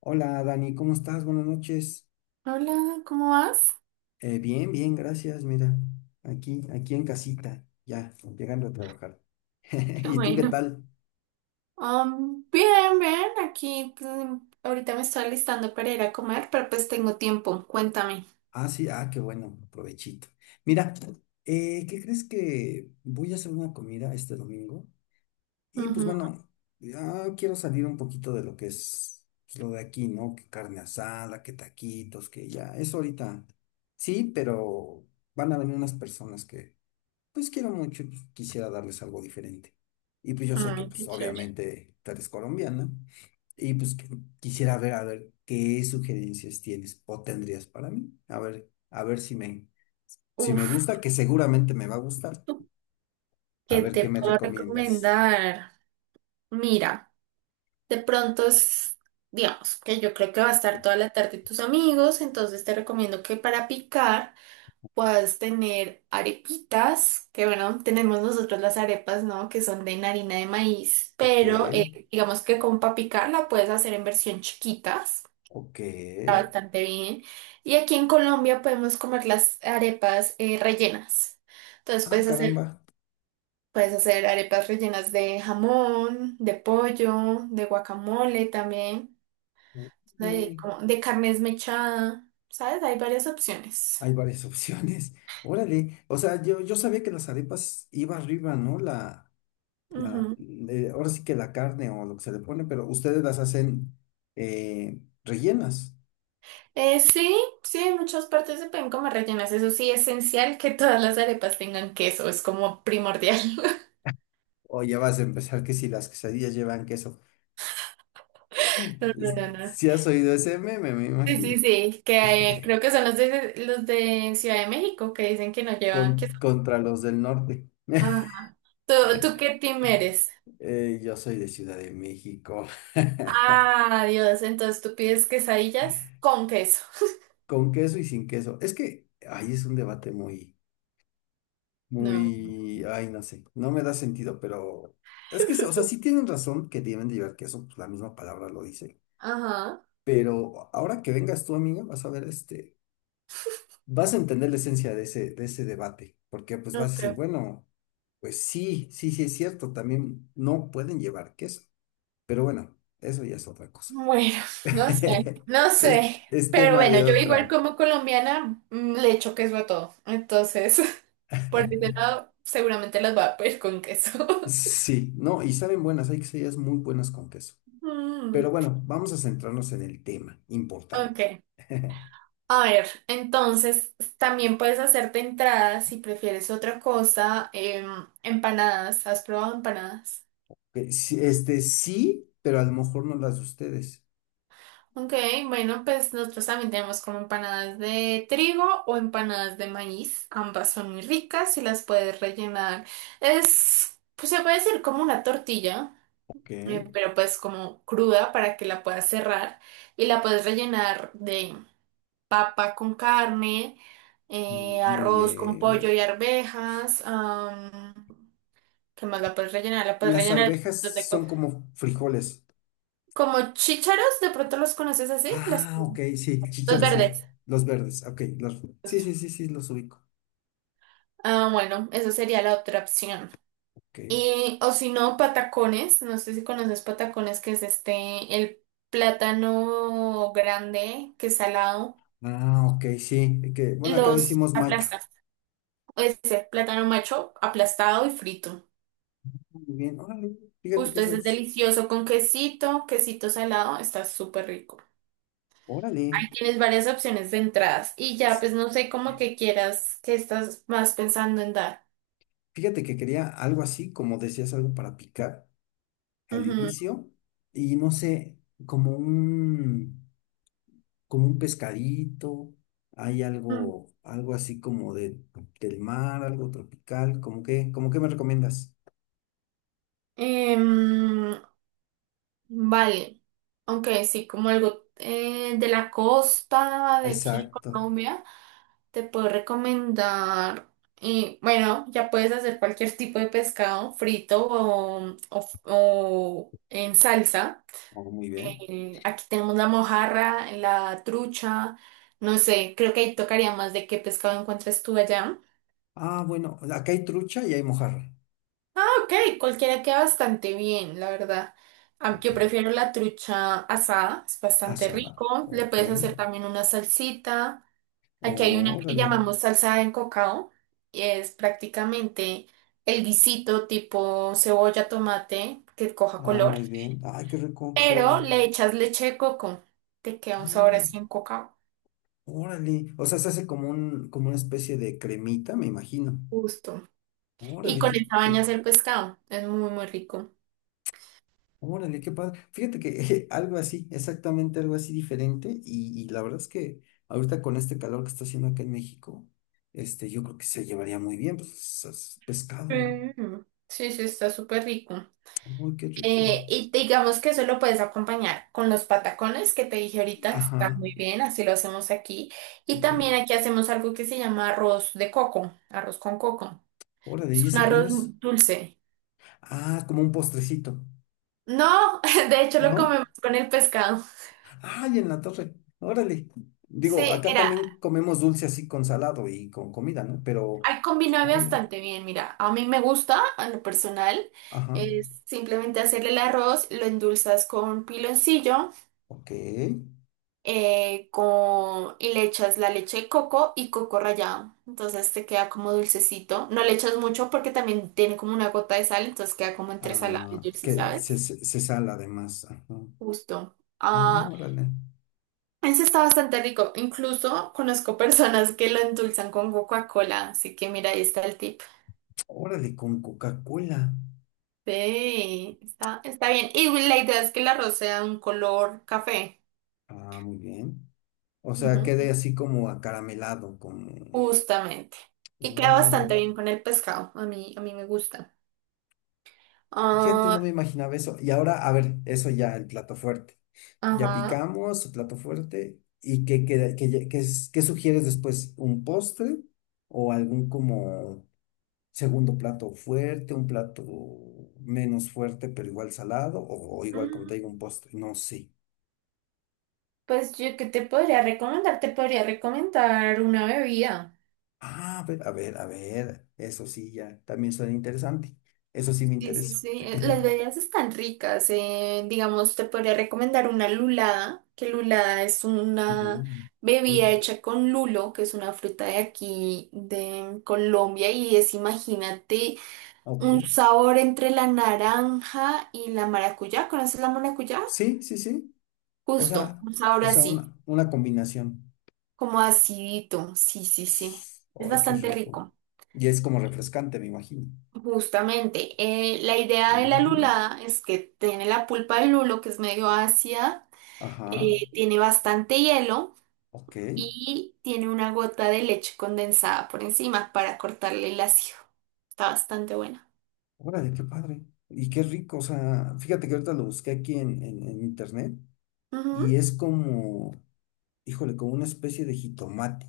Hola Dani, ¿cómo estás? Buenas noches. Hola, ¿cómo vas? Bien, bien, gracias. Mira, aquí en casita, ya, llegando a trabajar. Qué ¿Y tú qué bueno. tal? Bien, bien, aquí ahorita me estoy alistando para ir a comer, pero pues tengo tiempo, cuéntame. Ah, sí, ah, qué bueno, provechito. Mira, ¿qué crees que voy a hacer una comida este domingo? Y pues Ujú. bueno, ya quiero salir un poquito de lo que es pues, lo de aquí, ¿no? Que carne asada, que taquitos, que ya, eso ahorita. Sí, pero van a venir unas personas que pues quiero mucho, y quisiera darles algo diferente. Y pues yo sé que Ay, pues qué chévere. obviamente tú eres colombiana y quisiera ver a ver qué sugerencias tienes o tendrías para mí. A ver si me Uf, gusta, que seguramente me va a gustar. A ¿qué ver te qué me puedo recomiendas. recomendar? Mira, de pronto es, digamos, que yo creo que va a estar toda la tarde tus amigos, entonces te recomiendo que para picar. Puedas tener arepitas, que bueno, tenemos nosotros las arepas, ¿no? Que son de harina de maíz, Ok, pero digamos que con papicar la puedes hacer en versión chiquitas, ok. está bastante bien. Y aquí en Colombia podemos comer las arepas rellenas. Entonces Ah, caramba. puedes hacer arepas rellenas de jamón, de pollo, de guacamole también, de, Mm, de carne esmechada, ¿sabes? Hay varias opciones. hay varias opciones. Órale. O sea, yo sabía que las arepas iba arriba, ¿no? La ahora sí que la carne o lo que se le pone, pero ustedes las hacen rellenas. Sí, sí, en muchas partes se pueden comer rellenas. Eso sí, esencial que todas las arepas tengan queso, es como primordial. O ya vas a empezar que si las quesadillas llevan queso. No, no, Es- no, no. Si has oído ese meme, me Sí, sí, imagino. sí, que creo que son los de Ciudad de México que dicen que no llevan queso. Contra los del norte. Ah. ¿Tú, tú qué team eres? Yo soy de Ciudad de México. Ah, Dios, entonces tú pides quesadillas con queso. Con queso y sin queso. Es que ahí es un debate No. muy, ay, no sé, no me da sentido, pero es que, o sea, sí tienen razón que deben de llevar queso, pues la misma palabra lo dice. Ajá. Pero ahora que vengas tú, amiga, vas a ver, este, vas a entender la esencia de de ese debate, porque pues No, vas a decir, creo. bueno, pues sí, sí, sí es cierto, también no pueden llevar queso, pero bueno, eso ya es otra cosa. Bueno, no sé, no sé. es Pero tema bueno, de yo igual otra. como colombiana le echo queso a todo. Entonces. Por ese lado, seguramente las va a pedir con queso. Sí, no, y saben buenas, hay quesadillas muy buenas con queso. Mm, Pero bueno, vamos a centrarnos en el tema importante. ok. A ver, entonces también puedes hacerte entradas si prefieres otra cosa. Empanadas. ¿Has probado empanadas? Que sí, este sí, pero a lo mejor no las de ustedes. Ok, bueno, pues nosotros también tenemos como empanadas de trigo o empanadas de maíz. Ambas son muy ricas y las puedes rellenar. Es, pues se puede decir como una tortilla, Ok, pero pues como cruda para que la puedas cerrar y la puedes rellenar de papa con carne, muy arroz con pollo bien. y arvejas. ¿Qué más la puedes rellenar? La puedes Las rellenar de un arvejas montón de son cosas. como frijoles. Como chícharos, de pronto los conoces así, Ah, ok, sí, los chícharos, sí. verdes. Los verdes, ok. Los... Sí, Justo. sí, sí, sí, los ubico. Ah, bueno, esa sería la otra opción. Ok. Y, o si no, patacones. No sé si conoces patacones, que es este, el plátano grande, que es salado. Ah, ok, sí. Que, bueno, acá Los decimos macho. aplastas. Ese plátano macho aplastado y frito. Muy bien, órale. Fíjate que Justo, eso ese es es. delicioso con quesito, quesito salado, está súper rico. Órale. Ahí tienes varias opciones de entradas y ya, pues no sé cómo que quieras, que estás más pensando en dar. Fíjate que quería algo así, como decías, algo para picar al Ujú. inicio. Y no sé, como un, como un pescadito. Hay Mm. algo, del mar, algo tropical. ¿Cómo que, como qué me recomiendas? Em, vale, aunque sí, como algo de la costa, de aquí en Exacto. Colombia, te puedo recomendar, y bueno, ya puedes hacer cualquier tipo de pescado frito o en salsa. Oh, muy bien. Aquí tenemos la mojarra, la trucha, no sé, creo que ahí tocaría más de qué pescado encuentres tú allá. Ah, bueno, acá hay trucha y hay mojarra. Ok, cualquiera queda bastante bien, la verdad. Ok. Yo prefiero la trucha asada, es bastante Asada. rico. Le Ok. puedes hacer también una salsita. Aquí hay una que Órale. llamamos salsa de cocao y es prácticamente el guisito tipo cebolla, tomate, que coja Ah, color, muy bien. Ay, qué rico se pero oye. le echas leche de coco. Te queda un sabor Ay, así en cocao. órale. O sea, se hace como un, como una especie de cremita, me imagino. Justo. Y Órale, con qué esa baña rico. hacer pescado. Es muy, muy rico. Órale, qué padre. Fíjate que algo así, exactamente algo así diferente. Y la verdad es que ahorita con este calor que está haciendo acá en México, este, yo creo que se llevaría muy bien, pues es pescado. Mm, sí, sí, está súper rico. Uy, qué rico. Y digamos que eso lo puedes acompañar con los patacones que te dije ahorita, está Ajá, muy bien, así lo hacemos aquí. Y ok. también aquí hacemos algo que se llama arroz de coco, arroz con coco. Órale, ¿y Es un ese cómo arroz es? dulce. Ah, como un postrecito, No, de hecho lo ¿no? comemos con el pescado. Ay, en la torre. Órale. Digo, Sí, acá mira. también comemos dulce así con salado y con comida, ¿no? Pero, Ay, combina órale. bastante bien, mira, a mí me gusta, a lo personal, Ajá, es simplemente hacerle el arroz, lo endulzas con piloncillo, ok. Y le echas la leche de coco y coco rallado, entonces te queda como dulcecito, no le echas mucho porque también tiene como una gota de sal, entonces queda como entre salado y Ah, dulce, que ¿sabes? Se sala además. Ajá. Justo. Ah, Órale. ese está bastante rico, incluso conozco personas que lo endulzan con Coca-Cola, así que mira, ahí está el tip. Órale, con Coca-Cola. Sí, está, está bien. Y la idea es que el arroz sea un color café. Ah, muy bien. O sea, quede Ujú. así como acaramelado, como... Justamente. Y queda Órale. bastante bien con el pescado. A mí me gusta. Fíjate, no Ah, me imaginaba eso. Y ahora, a ver, eso ya, el plato fuerte. Ya ajá. picamos, el plato fuerte. ¿Y qué, qué sugieres después? ¿Un postre o algún como segundo plato fuerte, un plato menos fuerte, pero igual salado o igual contigo Mm, un postre? No sé. pues yo, ¿qué te podría recomendar? Te podría recomendar una bebida. Ah, a ver, a ver, a ver. Eso sí, ya, también suena interesante. Eso sí me Sí, sí, interesa. sí. Las bebidas están ricas. Digamos, te podría recomendar una lulada, que lulada es Ujú, una Ok. bebida hecha con lulo, que es una fruta de aquí, de Colombia, y es, imagínate, ok. un sabor entre la naranja y la maracuyá. ¿Conoces la maracuyá? Sí, sí, sí. O Justo, sea, un sabor así, una combinación. como acidito. Sí, sí, sí. Es Ay, qué bastante rico. rico. Y es como refrescante, me imagino. Justamente, la idea de la Mm, lulada es que tiene la pulpa del lulo, que es medio ácida ajá, tiene bastante hielo ok. y tiene una gota de leche condensada por encima para cortarle el ácido. Está bastante buena. Órale, qué padre. Y qué rico. O sea, fíjate que ahorita lo busqué aquí en internet y Ujú. es como, híjole, como una especie de jitomate.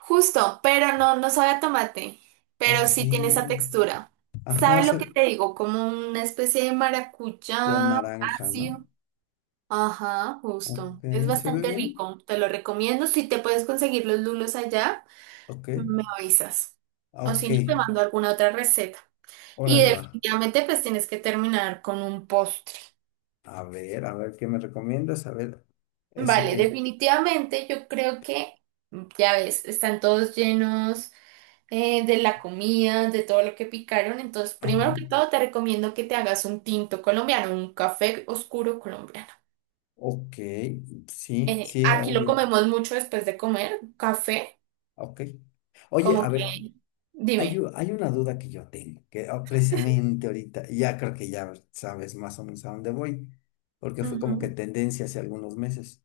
Justo, pero no, no sabe a tomate, pero sí tiene esa Ok. textura. Ajá, ¿Sabe lo se- que te digo? Como una especie de con maracuyá naranja, ¿no? ácido. Ajá, justo. Ok, Es ¿se ve bastante bien? rico. Te lo recomiendo. Si te puedes conseguir los lulos allá, Ok. me avisas. Ah, O ok, si no, te mando alguna otra receta. Y órale, va. definitivamente pues tienes que terminar con un postre. A ver, ¿qué me recomiendas? A ver, ¿ese Vale, qué? definitivamente yo creo que, ya ves, están todos llenos de la comida, de todo lo que picaron. Entonces, Ajá. primero que todo, te recomiendo que te hagas un tinto colombiano, un café oscuro colombiano. Ok, sí, sí, Aquí lo obvio. comemos mucho después de comer, café, Ok. Oye, a como ver, que, dime. Hay una duda que yo tengo, que ah, precisamente ahorita, y ya creo que ya sabes más o menos a dónde voy, porque fue como que Ujú. tendencia hace algunos meses.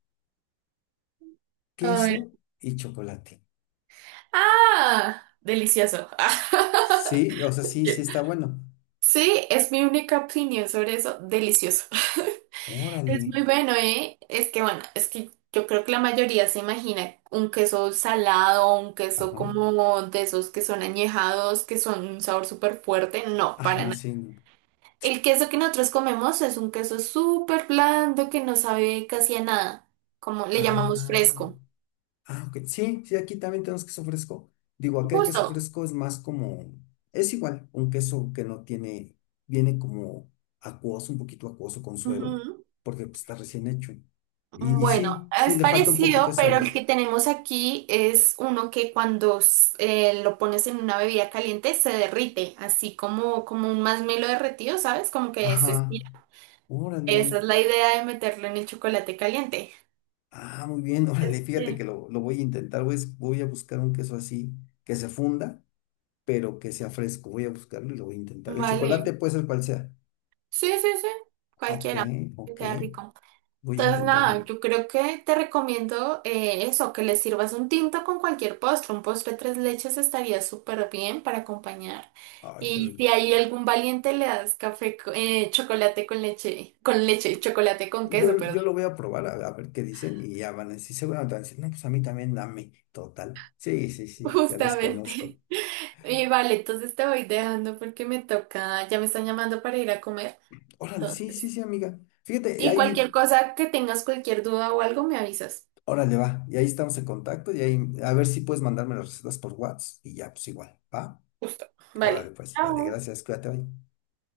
A ver. Queso y chocolate. Ah, delicioso. Sí, o sea, sí, sí está bueno. Sí, es mi única opinión sobre eso, delicioso. Órale. Es muy bueno, ¿eh? Es que bueno, es que yo creo que la mayoría se imagina un queso salado, un queso Ajá. como de esos que son añejados, que son un sabor súper fuerte. No, para Ajá, nada. sí. No. El queso que nosotros comemos es un queso súper blando que no sabe casi a nada, como le llamamos Ah. fresco. Ah, ok. Sí, sí, aquí también tenemos queso fresco. Digo, acá el queso Justo. fresco es más como, es igual, un queso que no tiene, viene como acuoso, un poquito acuoso con suero, Ujú. porque pues, está recién hecho. Mm, Y bueno, sí, sí, es le falta un poquito parecido, de pero sabor. el que tenemos aquí es uno que cuando lo pones en una bebida caliente se derrite, así como, como un masmelo derretido, ¿sabes? Como que se Ajá, estira. Esa es órale. la idea de meterlo en el chocolate caliente. Ah, muy bien, órale, fíjate que Sí. Lo voy a intentar, voy a buscar un queso así, que se funda, pero que sea fresco, voy a buscarlo y lo voy a intentar. El chocolate Vale. puede ser cual sea. Sí, sí, sí. Ok, Cualquiera. Te ok, queda rico. voy a Entonces, intentarlo. nada, yo creo que te recomiendo eso, que le sirvas un tinto con cualquier postre. Un postre tres leches estaría súper bien para acompañar. Ay, qué Y si rico. hay algún valiente, le das café, chocolate con leche, chocolate con queso, Yo, perdón. yo lo voy a probar a ver qué dicen y ya van a decir, seguramente van a decir, no, pues a mí también dame, total. Sí, sí, sí, ya los conozco. Justamente. Y vale, entonces te voy dejando porque me toca, ya me están llamando para ir a comer. Órale, sí, sí, Entonces, sí, amiga. Fíjate, y y ahí, cualquier cosa que tengas, cualquier duda o algo, me avisas. órale, va. Y ahí estamos en contacto y ahí, a ver si puedes mandarme las recetas por WhatsApp y ya, pues igual, ¿va? Justo. Órale, Vale. pues, dale, Chao. gracias, cuídate hoy.